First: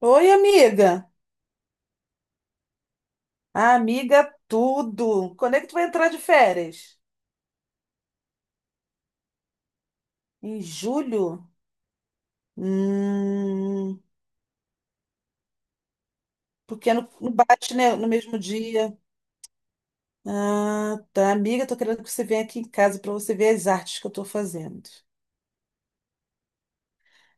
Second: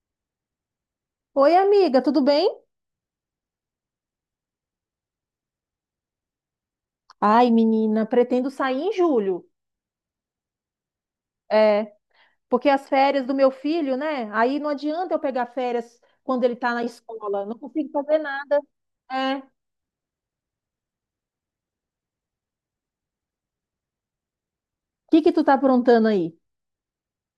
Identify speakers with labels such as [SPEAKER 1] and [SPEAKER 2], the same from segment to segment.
[SPEAKER 1] Oi, amiga.
[SPEAKER 2] Oi, amiga, tudo bem?
[SPEAKER 1] Ah, amiga, tudo. Quando é que tu vai entrar de férias?
[SPEAKER 2] Ai, menina, pretendo sair em julho.
[SPEAKER 1] Em julho?
[SPEAKER 2] É, porque as férias do meu filho,
[SPEAKER 1] Hum,
[SPEAKER 2] né? Aí não adianta eu pegar férias quando ele tá na
[SPEAKER 1] porque não
[SPEAKER 2] escola, não
[SPEAKER 1] bate,
[SPEAKER 2] consigo
[SPEAKER 1] né, no
[SPEAKER 2] fazer
[SPEAKER 1] mesmo
[SPEAKER 2] nada.
[SPEAKER 1] dia.
[SPEAKER 2] É. O
[SPEAKER 1] Ah, tá. Amiga, tô querendo que você venha aqui em casa para você ver as artes que eu tô fazendo.
[SPEAKER 2] que que tu tá aprontando aí?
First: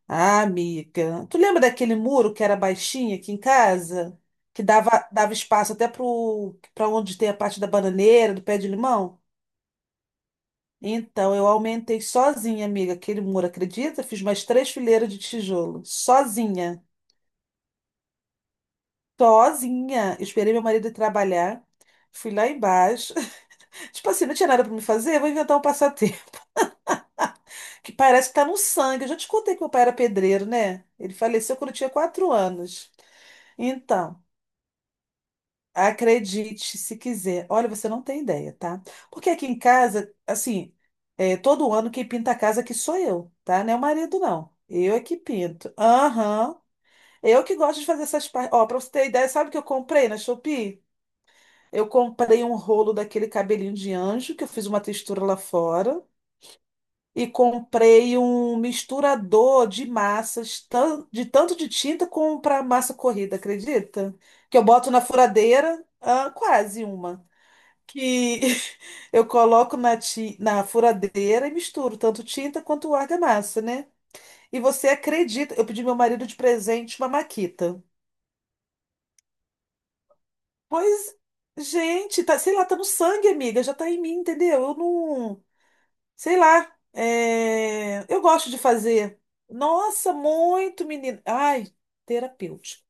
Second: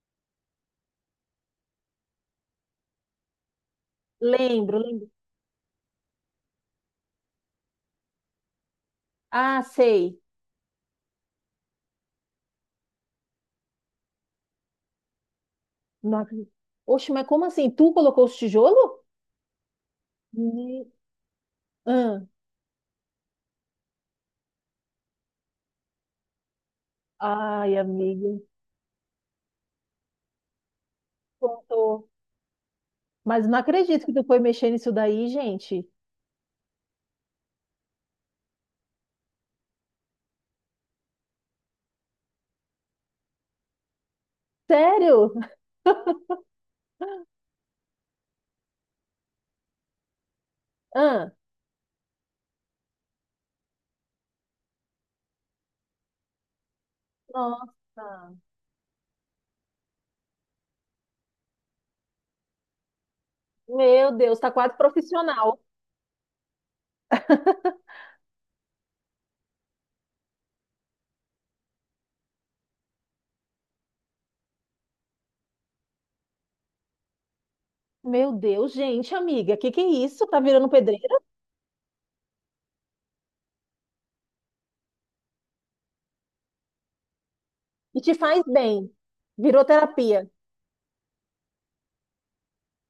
[SPEAKER 1] Ah, amiga. Tu lembra daquele muro que era baixinho aqui em casa? Que
[SPEAKER 2] Lembro, lembro.
[SPEAKER 1] dava espaço até para onde tem a parte da bananeira, do pé de limão?
[SPEAKER 2] Ah, sei.
[SPEAKER 1] Então, eu aumentei sozinha, amiga, aquele muro, acredita? Fiz mais três fileiras de tijolo,
[SPEAKER 2] Não acredito.
[SPEAKER 1] sozinha,
[SPEAKER 2] Oxe, mas como assim? Tu colocou os tijolos?
[SPEAKER 1] sozinha. Eu esperei meu marido
[SPEAKER 2] Ni-
[SPEAKER 1] ir trabalhar,
[SPEAKER 2] Hã.
[SPEAKER 1] fui lá embaixo. Tipo assim, não tinha nada para me fazer, vou inventar um passatempo,
[SPEAKER 2] Ai,
[SPEAKER 1] que
[SPEAKER 2] amiga,
[SPEAKER 1] parece que tá no sangue. Eu já te contei que meu pai era pedreiro, né? Ele faleceu quando eu tinha
[SPEAKER 2] contou.
[SPEAKER 1] 4 anos.
[SPEAKER 2] Mas não acredito que
[SPEAKER 1] Então.
[SPEAKER 2] tu foi mexer nisso daí, gente.
[SPEAKER 1] Acredite, se quiser. Olha, você não tem ideia, tá? Porque aqui em casa, assim, todo ano quem pinta a casa aqui sou eu, tá? Não é o marido, não. Eu é que
[SPEAKER 2] Sério?
[SPEAKER 1] pinto. Aham. Eu que gosto de fazer essas partes. Ó, pra você ter ideia, sabe o que eu comprei na Shopee?
[SPEAKER 2] Ah,
[SPEAKER 1] Eu comprei um rolo daquele cabelinho de anjo, que eu fiz uma textura lá fora. E comprei
[SPEAKER 2] nossa.
[SPEAKER 1] um misturador de massas, de tanto de tinta como para massa corrida,
[SPEAKER 2] Meu
[SPEAKER 1] acredita?
[SPEAKER 2] Deus, tá
[SPEAKER 1] Que eu
[SPEAKER 2] quase
[SPEAKER 1] boto na
[SPEAKER 2] profissional.
[SPEAKER 1] furadeira, quase uma que eu coloco na furadeira e misturo tanto tinta quanto argamassa, né? E você acredita? Eu pedi meu marido de presente uma maquita.
[SPEAKER 2] Meu Deus, gente, amiga, que é isso? Tá virando
[SPEAKER 1] Pois,
[SPEAKER 2] pedreira?
[SPEAKER 1] gente, tá, sei lá, tá no sangue, amiga, já tá em mim, entendeu? Eu não, sei lá,
[SPEAKER 2] E te
[SPEAKER 1] eu
[SPEAKER 2] faz
[SPEAKER 1] gosto de
[SPEAKER 2] bem.
[SPEAKER 1] fazer.
[SPEAKER 2] Virou
[SPEAKER 1] Nossa,
[SPEAKER 2] terapia.
[SPEAKER 1] muito menina. Ai, terapêutico.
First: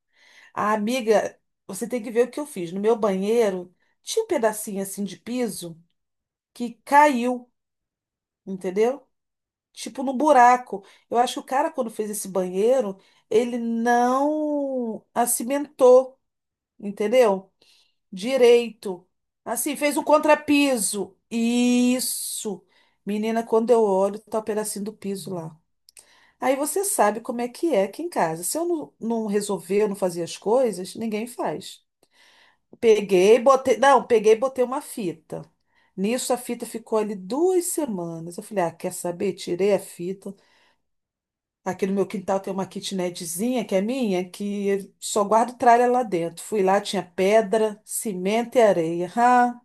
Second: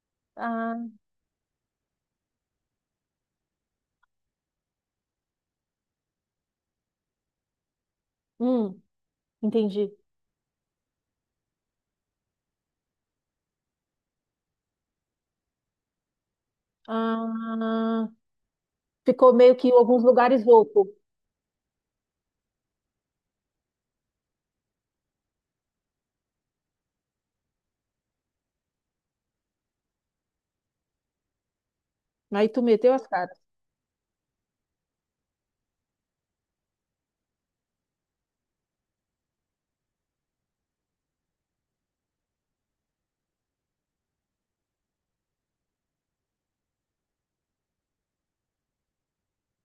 [SPEAKER 1] A
[SPEAKER 2] Ah,
[SPEAKER 1] amiga, você tem que ver o que eu fiz. No meu banheiro, tinha um pedacinho assim de piso que caiu,
[SPEAKER 2] hum,
[SPEAKER 1] entendeu?
[SPEAKER 2] entendi.
[SPEAKER 1] Tipo, no buraco. Eu acho que o cara, quando fez esse banheiro, ele não acimentou, entendeu?
[SPEAKER 2] Ah,
[SPEAKER 1] Direito.
[SPEAKER 2] ficou meio que em
[SPEAKER 1] Assim, fez
[SPEAKER 2] alguns
[SPEAKER 1] um
[SPEAKER 2] lugares louco.
[SPEAKER 1] contrapiso. Isso. Menina, quando eu olho, tá o pedacinho do piso lá. Aí você sabe como é que é aqui em casa. Se eu não resolver, eu não fazer as coisas, ninguém faz.
[SPEAKER 2] Aí tu meteu as caras.
[SPEAKER 1] Peguei, botei. Não, peguei e botei uma fita. Nisso a fita ficou ali 2 semanas. Eu falei, ah, quer saber? Tirei a fita. Tá. Aqui no meu quintal tem uma kitnetzinha que é minha, que eu só guardo tralha lá dentro. Fui lá, tinha pedra, cimento e areia. Ah,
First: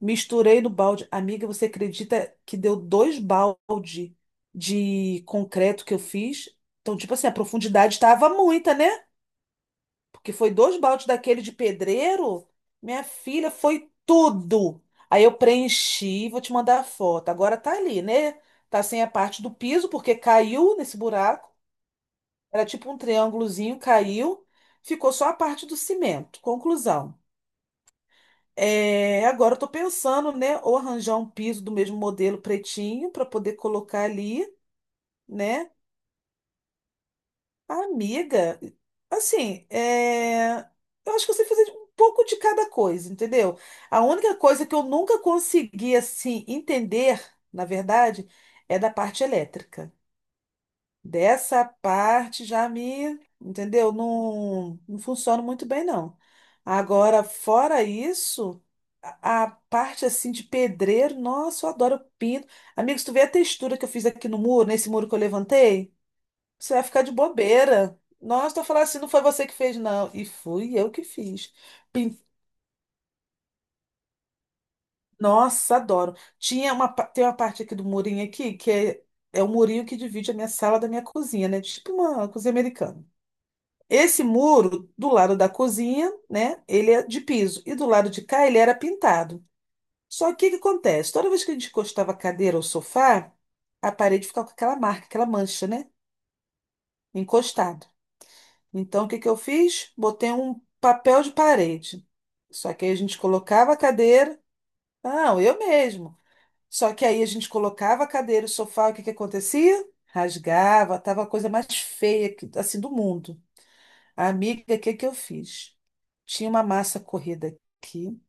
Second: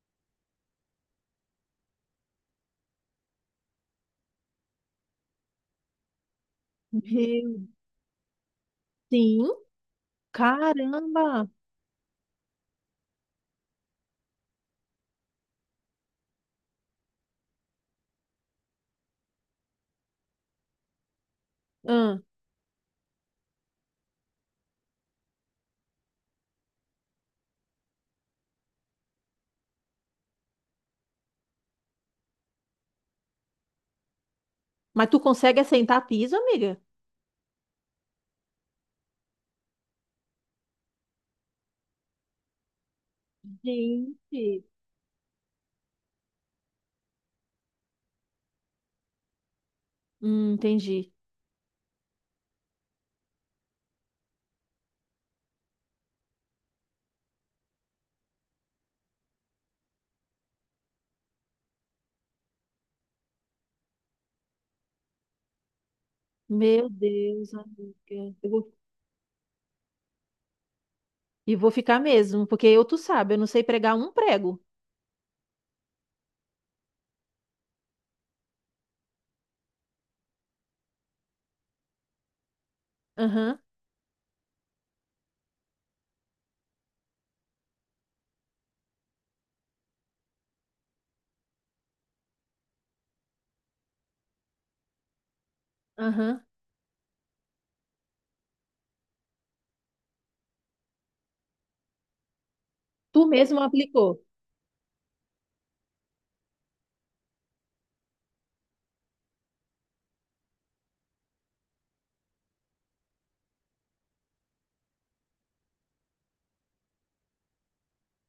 [SPEAKER 1] misturei no balde. Amiga, você acredita que deu 2 balde de concreto que eu fiz? Então, tipo assim, a
[SPEAKER 2] Meu,
[SPEAKER 1] profundidade estava muita, né?
[SPEAKER 2] sim,
[SPEAKER 1] Porque foi 2 baldes daquele
[SPEAKER 2] caramba.
[SPEAKER 1] de pedreiro. Minha filha, foi tudo. Aí eu preenchi, vou te mandar a foto. Agora tá ali, né? Tá sem a parte do piso, porque caiu nesse buraco.
[SPEAKER 2] Ah,
[SPEAKER 1] Era tipo um triângulozinho, caiu, ficou só a parte do cimento. Conclusão. É, agora eu tô pensando, né, ou arranjar um piso do mesmo modelo pretinho para poder colocar ali,
[SPEAKER 2] mas tu consegue
[SPEAKER 1] né?
[SPEAKER 2] assentar piso, amiga?
[SPEAKER 1] Amiga, assim, é, eu acho que eu sei fazer um pouco de cada coisa, entendeu? A única
[SPEAKER 2] Gente.
[SPEAKER 1] coisa que eu nunca consegui, assim, entender, na verdade, é da parte elétrica.
[SPEAKER 2] Entendi.
[SPEAKER 1] Dessa parte já me, entendeu? Não funciona muito bem, não. Agora, fora isso, a parte assim de pedreiro, nossa, eu adoro eu pinto. Amigos, tu vê a textura que eu fiz aqui no muro, nesse muro que eu levantei? Você vai
[SPEAKER 2] Meu
[SPEAKER 1] ficar de
[SPEAKER 2] Deus,
[SPEAKER 1] bobeira.
[SPEAKER 2] amiga. Eu
[SPEAKER 1] Nossa, tô
[SPEAKER 2] vou-
[SPEAKER 1] falando assim, não foi você que fez, não. E fui eu que fiz.
[SPEAKER 2] E vou ficar
[SPEAKER 1] Pin-
[SPEAKER 2] mesmo, porque eu, tu sabe, eu não sei pregar um prego.
[SPEAKER 1] Nossa, adoro. Tinha uma, tem uma parte aqui do murinho aqui, é o murinho que divide a minha sala da minha cozinha, né? Tipo uma cozinha americana.
[SPEAKER 2] Aham.
[SPEAKER 1] Esse muro do lado da cozinha, né, ele é de piso e do lado de cá ele era pintado. Só que o que acontece? Toda vez que a gente encostava a cadeira ou o sofá, a parede ficava com aquela marca, aquela mancha, né,
[SPEAKER 2] Aham.
[SPEAKER 1] encostado. Então o que que eu fiz? Botei um papel de parede. Só que aí a gente
[SPEAKER 2] Tu mesmo
[SPEAKER 1] colocava a
[SPEAKER 2] aplicou.
[SPEAKER 1] cadeira, não, eu mesmo. Só que aí a gente colocava a cadeira, o sofá, o que que acontecia? Rasgava, tava a coisa mais feia assim do mundo. Amiga, o que que eu fiz? Tinha uma massa corrida aqui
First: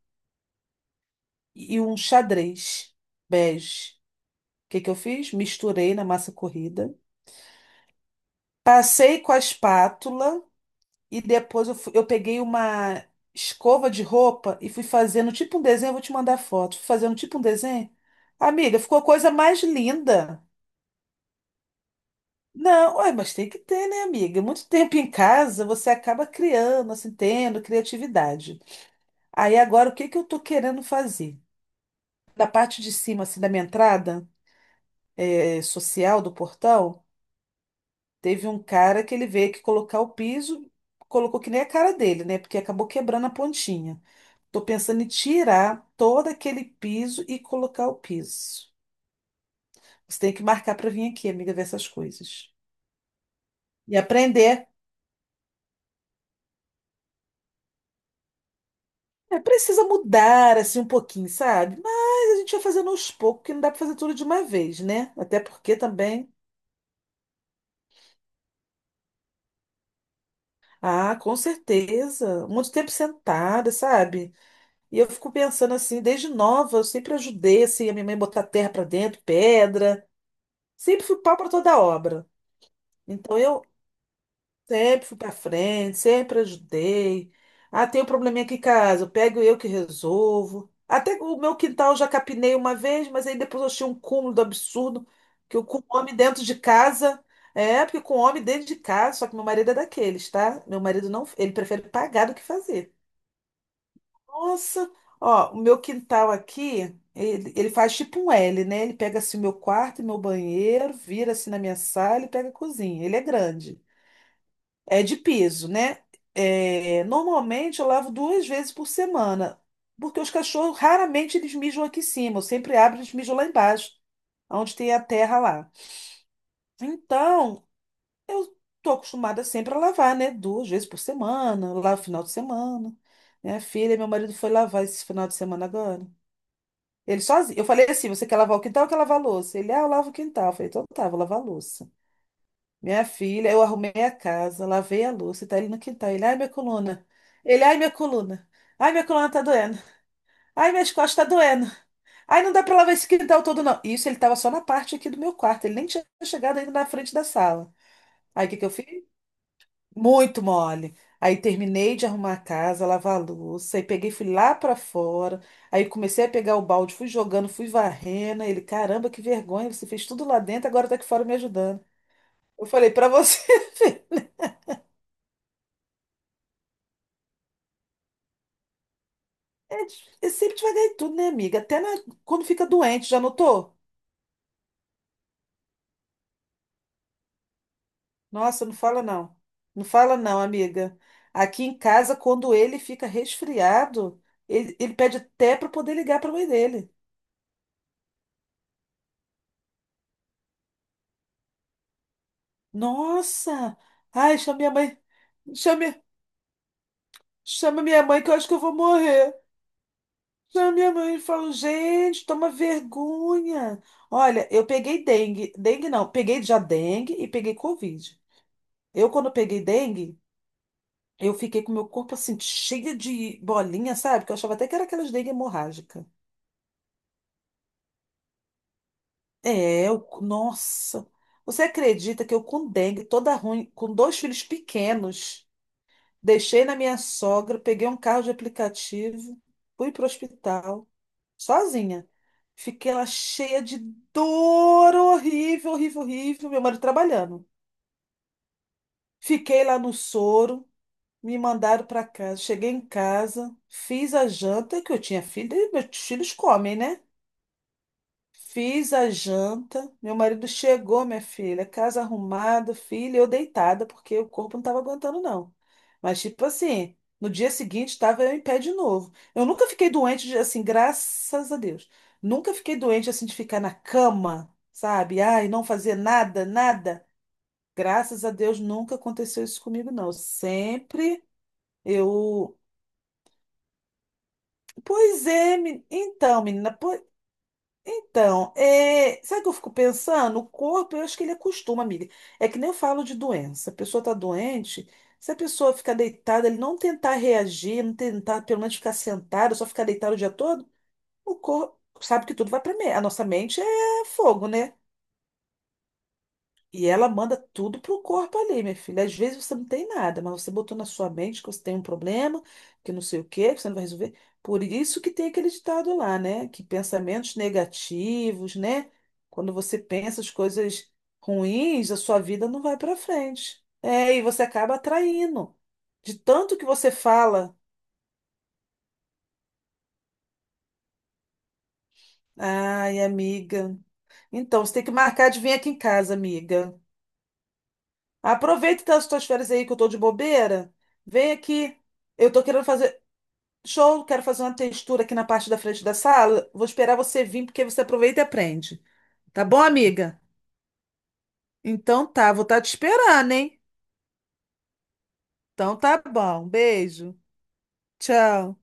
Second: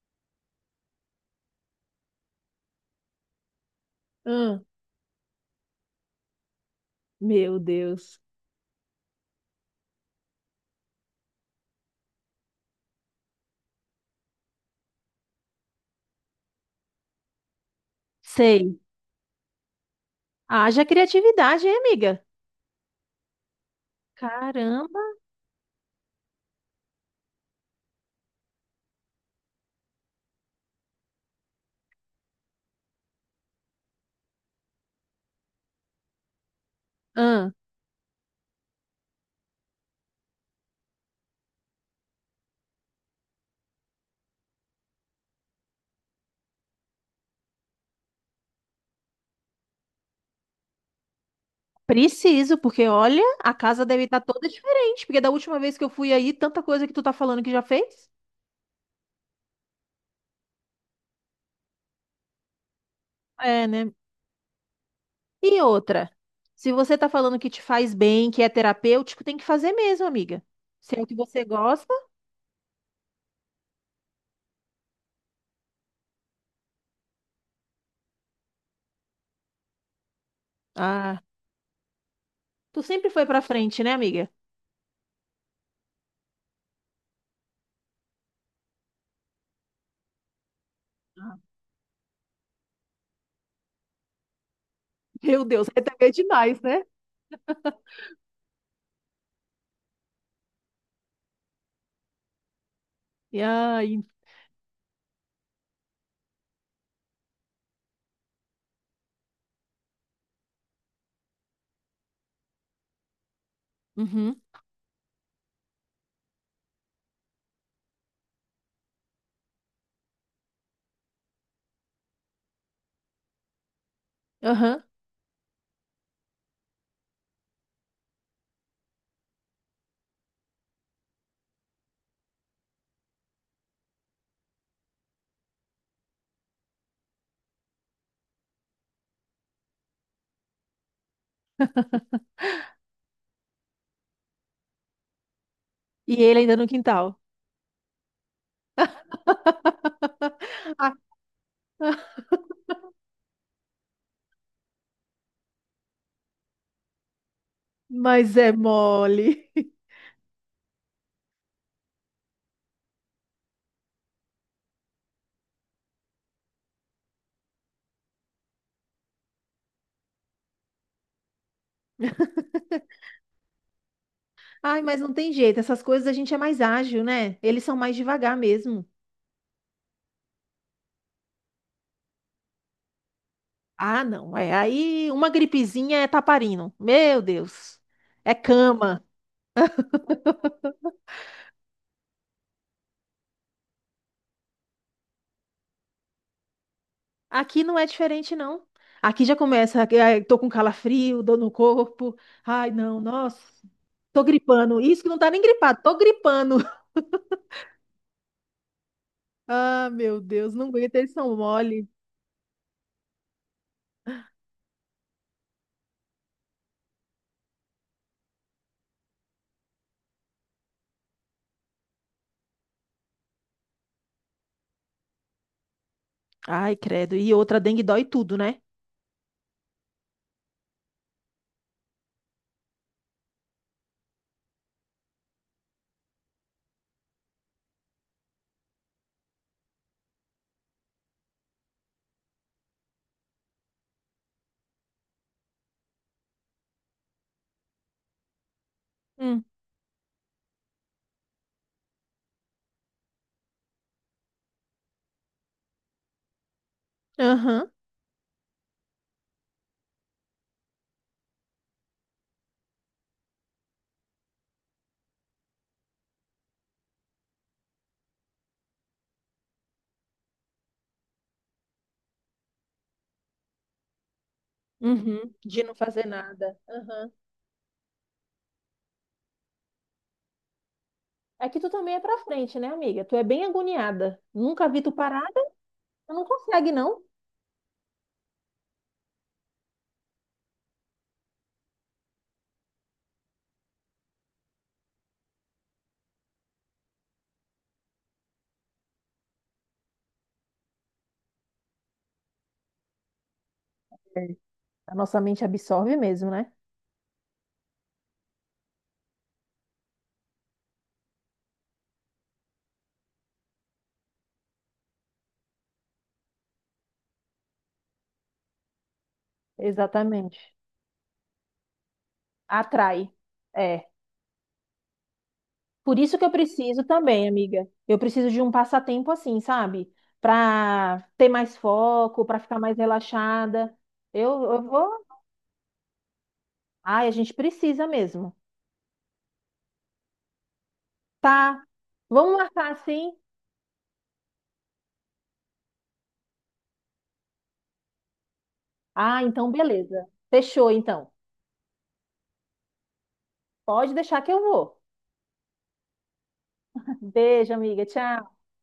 [SPEAKER 1] e um xadrez bege.
[SPEAKER 2] Ah,
[SPEAKER 1] O que que eu fiz? Misturei na massa corrida,
[SPEAKER 2] meu Deus.
[SPEAKER 1] passei com a espátula e depois eu peguei uma escova de roupa e fui fazendo tipo um desenho. Eu vou te mandar foto. Fui fazendo tipo um desenho.
[SPEAKER 2] Sei.
[SPEAKER 1] Amiga, ficou a coisa mais linda.
[SPEAKER 2] Haja criatividade, hein, amiga?
[SPEAKER 1] Não, ué, mas tem que ter, né, amiga? Muito tempo
[SPEAKER 2] Caramba.
[SPEAKER 1] em casa, você acaba criando, assim, tendo criatividade. Aí agora, o que que eu tô querendo fazer? Da parte de cima, assim, da minha entrada social do portão,
[SPEAKER 2] Ah,
[SPEAKER 1] teve um cara que ele veio aqui colocar o piso, colocou que nem a cara dele, né? Porque acabou quebrando a pontinha. Tô pensando em tirar todo aquele piso e colocar o piso. Você tem que marcar para vir aqui, amiga, ver essas coisas.
[SPEAKER 2] preciso, porque olha, a casa
[SPEAKER 1] E
[SPEAKER 2] deve estar toda
[SPEAKER 1] aprender.
[SPEAKER 2] diferente, porque da última vez que eu fui aí, tanta coisa que tu tá falando que já fez.
[SPEAKER 1] É, precisa mudar, assim, um pouquinho, sabe? Mas a gente vai fazendo aos poucos, que não
[SPEAKER 2] É,
[SPEAKER 1] dá para
[SPEAKER 2] né?
[SPEAKER 1] fazer tudo de uma vez, né? Até
[SPEAKER 2] E
[SPEAKER 1] porque
[SPEAKER 2] outra,
[SPEAKER 1] também...
[SPEAKER 2] se você tá falando que te faz bem, que é terapêutico, tem que fazer mesmo, amiga. Se é o que
[SPEAKER 1] Ah, com
[SPEAKER 2] você gosta,
[SPEAKER 1] certeza. Muito tempo sentada, sabe? E eu fico pensando assim, desde nova, eu sempre ajudei assim, a minha mãe botar terra para dentro, pedra, sempre fui
[SPEAKER 2] ah,
[SPEAKER 1] pau para toda obra.
[SPEAKER 2] tu sempre foi
[SPEAKER 1] Então
[SPEAKER 2] pra
[SPEAKER 1] eu
[SPEAKER 2] frente, né, amiga?
[SPEAKER 1] sempre fui para frente, sempre ajudei. Ah, tem um probleminha aqui em casa, eu pego eu que resolvo. Até o meu quintal eu já capinei uma vez, mas aí depois eu achei um cúmulo do absurdo
[SPEAKER 2] Meu
[SPEAKER 1] que eu
[SPEAKER 2] Deus,
[SPEAKER 1] com
[SPEAKER 2] aí
[SPEAKER 1] um
[SPEAKER 2] também é
[SPEAKER 1] homem dentro de
[SPEAKER 2] demais, né?
[SPEAKER 1] casa, porque com um homem dentro de casa, só que meu marido é daqueles, tá? Meu marido não, ele prefere pagar do que fazer.
[SPEAKER 2] E aí.
[SPEAKER 1] Nossa, ó, o meu quintal aqui, ele faz tipo um L, né? Ele pega assim o meu quarto e meu banheiro, vira assim na minha sala e pega a cozinha. Ele é grande.
[SPEAKER 2] Uhum,
[SPEAKER 1] É de piso, né? É, normalmente eu lavo 2 vezes por semana, porque os cachorros raramente eles mijam aqui em cima. Eu sempre abro e eles mijam lá embaixo, onde
[SPEAKER 2] aham.
[SPEAKER 1] tem a terra lá. Então, eu tô acostumada sempre a lavar, né? Duas vezes por semana, eu lavo final de semana. Minha filha, e meu marido foi lavar esse final de semana agora. Ele sozinho. Eu falei assim: você quer lavar o quintal ou quer lavar a louça? Ele, ah, eu lavo o quintal. Eu falei, então tá, vou lavar a louça. Minha filha, eu arrumei a casa, lavei a louça, e tá ele no quintal.
[SPEAKER 2] E
[SPEAKER 1] Ele, ai,
[SPEAKER 2] ele
[SPEAKER 1] minha
[SPEAKER 2] ainda no
[SPEAKER 1] coluna.
[SPEAKER 2] quintal.
[SPEAKER 1] Ele, ai, minha coluna. Ai, minha coluna tá doendo. Ai, minhas costas tá doendo. Ai, não dá pra lavar esse quintal todo, não. Isso ele tava só na parte aqui do meu quarto. Ele nem tinha chegado ainda na frente da sala.
[SPEAKER 2] Mas
[SPEAKER 1] Aí o
[SPEAKER 2] é
[SPEAKER 1] que que eu fiz?
[SPEAKER 2] mole.
[SPEAKER 1] Muito mole. Aí terminei de arrumar a casa, lavar a louça, aí peguei, fui lá pra fora, aí comecei a pegar o balde, fui jogando, fui varrendo. Aí ele, caramba, que vergonha, você fez tudo lá dentro, agora tá aqui fora me ajudando. Eu falei, pra você, ver,
[SPEAKER 2] Ai, mas não tem jeito. Essas coisas a gente é mais ágil, né? Eles são mais devagar mesmo.
[SPEAKER 1] é, di- é sempre devagar em tudo, né, amiga? Quando fica doente, já notou?
[SPEAKER 2] Ah, não. É aí uma gripezinha é taparino. Meu Deus. É
[SPEAKER 1] Nossa, não fala
[SPEAKER 2] cama.
[SPEAKER 1] não. Não fala não, amiga. Aqui em casa, quando ele fica resfriado, ele pede até pra poder ligar pra mãe dele.
[SPEAKER 2] Aqui não é diferente, não. Aqui já começa. Ai, tô com calafrio, dor no corpo. Ai, não, nossa.
[SPEAKER 1] Nossa!
[SPEAKER 2] Tô
[SPEAKER 1] Ai, chama minha
[SPEAKER 2] gripando.
[SPEAKER 1] mãe.
[SPEAKER 2] Isso que não tá nem gripado,
[SPEAKER 1] Chama,
[SPEAKER 2] tô gripando.
[SPEAKER 1] chama minha mãe que eu acho que eu vou morrer.
[SPEAKER 2] Ah, meu Deus, não
[SPEAKER 1] Chama minha
[SPEAKER 2] aguento, eles
[SPEAKER 1] mãe e
[SPEAKER 2] são
[SPEAKER 1] falo,
[SPEAKER 2] mole.
[SPEAKER 1] gente, toma vergonha. Olha, eu peguei dengue. Dengue não, peguei já dengue e peguei Covid. Eu, quando peguei dengue, eu fiquei com meu corpo assim, cheio de bolinha, sabe? Que eu achava até que era aquelas dengue hemorrágica.
[SPEAKER 2] Ai, credo. E outra, dengue dói tudo, né?
[SPEAKER 1] É, eu, nossa. Você acredita que eu com dengue, toda ruim, com 2 filhos pequenos. Deixei na minha sogra, peguei um carro de aplicativo, fui para o hospital, sozinha. Fiquei lá cheia de dor, horrível, horrível, horrível. Meu marido trabalhando.
[SPEAKER 2] Hum.
[SPEAKER 1] Fiquei lá no soro, me mandaram para casa. Cheguei em casa, fiz a janta que eu tinha filho, e meus filhos comem, né?
[SPEAKER 2] Aham.
[SPEAKER 1] Fiz a janta, meu marido chegou, minha filha, casa arrumada, filha, eu deitada, porque o corpo não estava aguentando, não. Mas, tipo assim, no dia seguinte estava eu em pé de novo. Eu nunca fiquei doente, assim, graças a Deus. Nunca fiquei doente, assim, de ficar na cama, sabe?
[SPEAKER 2] Uhum.
[SPEAKER 1] Ai,
[SPEAKER 2] De
[SPEAKER 1] não
[SPEAKER 2] não
[SPEAKER 1] fazer
[SPEAKER 2] fazer
[SPEAKER 1] nada,
[SPEAKER 2] nada.
[SPEAKER 1] nada.
[SPEAKER 2] Aham.
[SPEAKER 1] Graças a Deus nunca aconteceu isso comigo, não. Sempre
[SPEAKER 2] É que tu também é pra
[SPEAKER 1] eu.
[SPEAKER 2] frente, né, amiga? Tu é bem agoniada. Nunca vi tu parada.
[SPEAKER 1] Pois é,
[SPEAKER 2] Tu não
[SPEAKER 1] então,
[SPEAKER 2] consegue,
[SPEAKER 1] menina.
[SPEAKER 2] não.
[SPEAKER 1] Então, é, sabe o que eu fico pensando? O corpo, eu acho que ele acostuma, amiga. É que nem eu falo de doença. A pessoa está doente, se a pessoa ficar deitada, ele não tentar reagir, não tentar pelo menos ficar sentado, só ficar deitado o dia todo, o corpo sabe que tudo vai para a nossa mente é
[SPEAKER 2] É.
[SPEAKER 1] fogo, né?
[SPEAKER 2] A nossa mente absorve mesmo, né?
[SPEAKER 1] E ela manda tudo pro corpo ali, minha filha. Às vezes você não tem nada, mas você botou na sua mente que você tem um problema, que não sei o quê, que você não vai resolver. Por isso que tem aquele ditado lá, né? Que pensamentos negativos, né? Quando você pensa as
[SPEAKER 2] Exatamente.
[SPEAKER 1] coisas ruins, a sua vida não vai para
[SPEAKER 2] Atrai.
[SPEAKER 1] frente.
[SPEAKER 2] É.
[SPEAKER 1] É, e você acaba atraindo.
[SPEAKER 2] Por isso
[SPEAKER 1] De
[SPEAKER 2] que eu
[SPEAKER 1] tanto que
[SPEAKER 2] preciso
[SPEAKER 1] você
[SPEAKER 2] também,
[SPEAKER 1] fala,
[SPEAKER 2] amiga. Eu preciso de um passatempo assim, sabe? Pra ter mais foco, pra ficar mais
[SPEAKER 1] ai,
[SPEAKER 2] relaxada.
[SPEAKER 1] amiga.
[SPEAKER 2] Eu
[SPEAKER 1] Então, você tem que
[SPEAKER 2] vou.
[SPEAKER 1] marcar de vir aqui em casa, amiga.
[SPEAKER 2] Ai, a gente precisa mesmo.
[SPEAKER 1] Aproveita então as tuas férias aí que eu tô de bobeira. Vem
[SPEAKER 2] Tá.
[SPEAKER 1] aqui. Eu
[SPEAKER 2] Vamos
[SPEAKER 1] tô querendo
[SPEAKER 2] marcar
[SPEAKER 1] fazer
[SPEAKER 2] assim.
[SPEAKER 1] show, quero fazer uma textura aqui na parte da frente da sala. Vou esperar você vir porque você aproveita e aprende.
[SPEAKER 2] Ah,
[SPEAKER 1] Tá
[SPEAKER 2] então
[SPEAKER 1] bom,
[SPEAKER 2] beleza.
[SPEAKER 1] amiga?
[SPEAKER 2] Fechou, então.
[SPEAKER 1] Então tá, vou estar te esperando, hein?
[SPEAKER 2] Pode deixar que eu vou.
[SPEAKER 1] Então tá bom. Beijo.
[SPEAKER 2] Beijo, amiga. Tchau.
[SPEAKER 1] Tchau.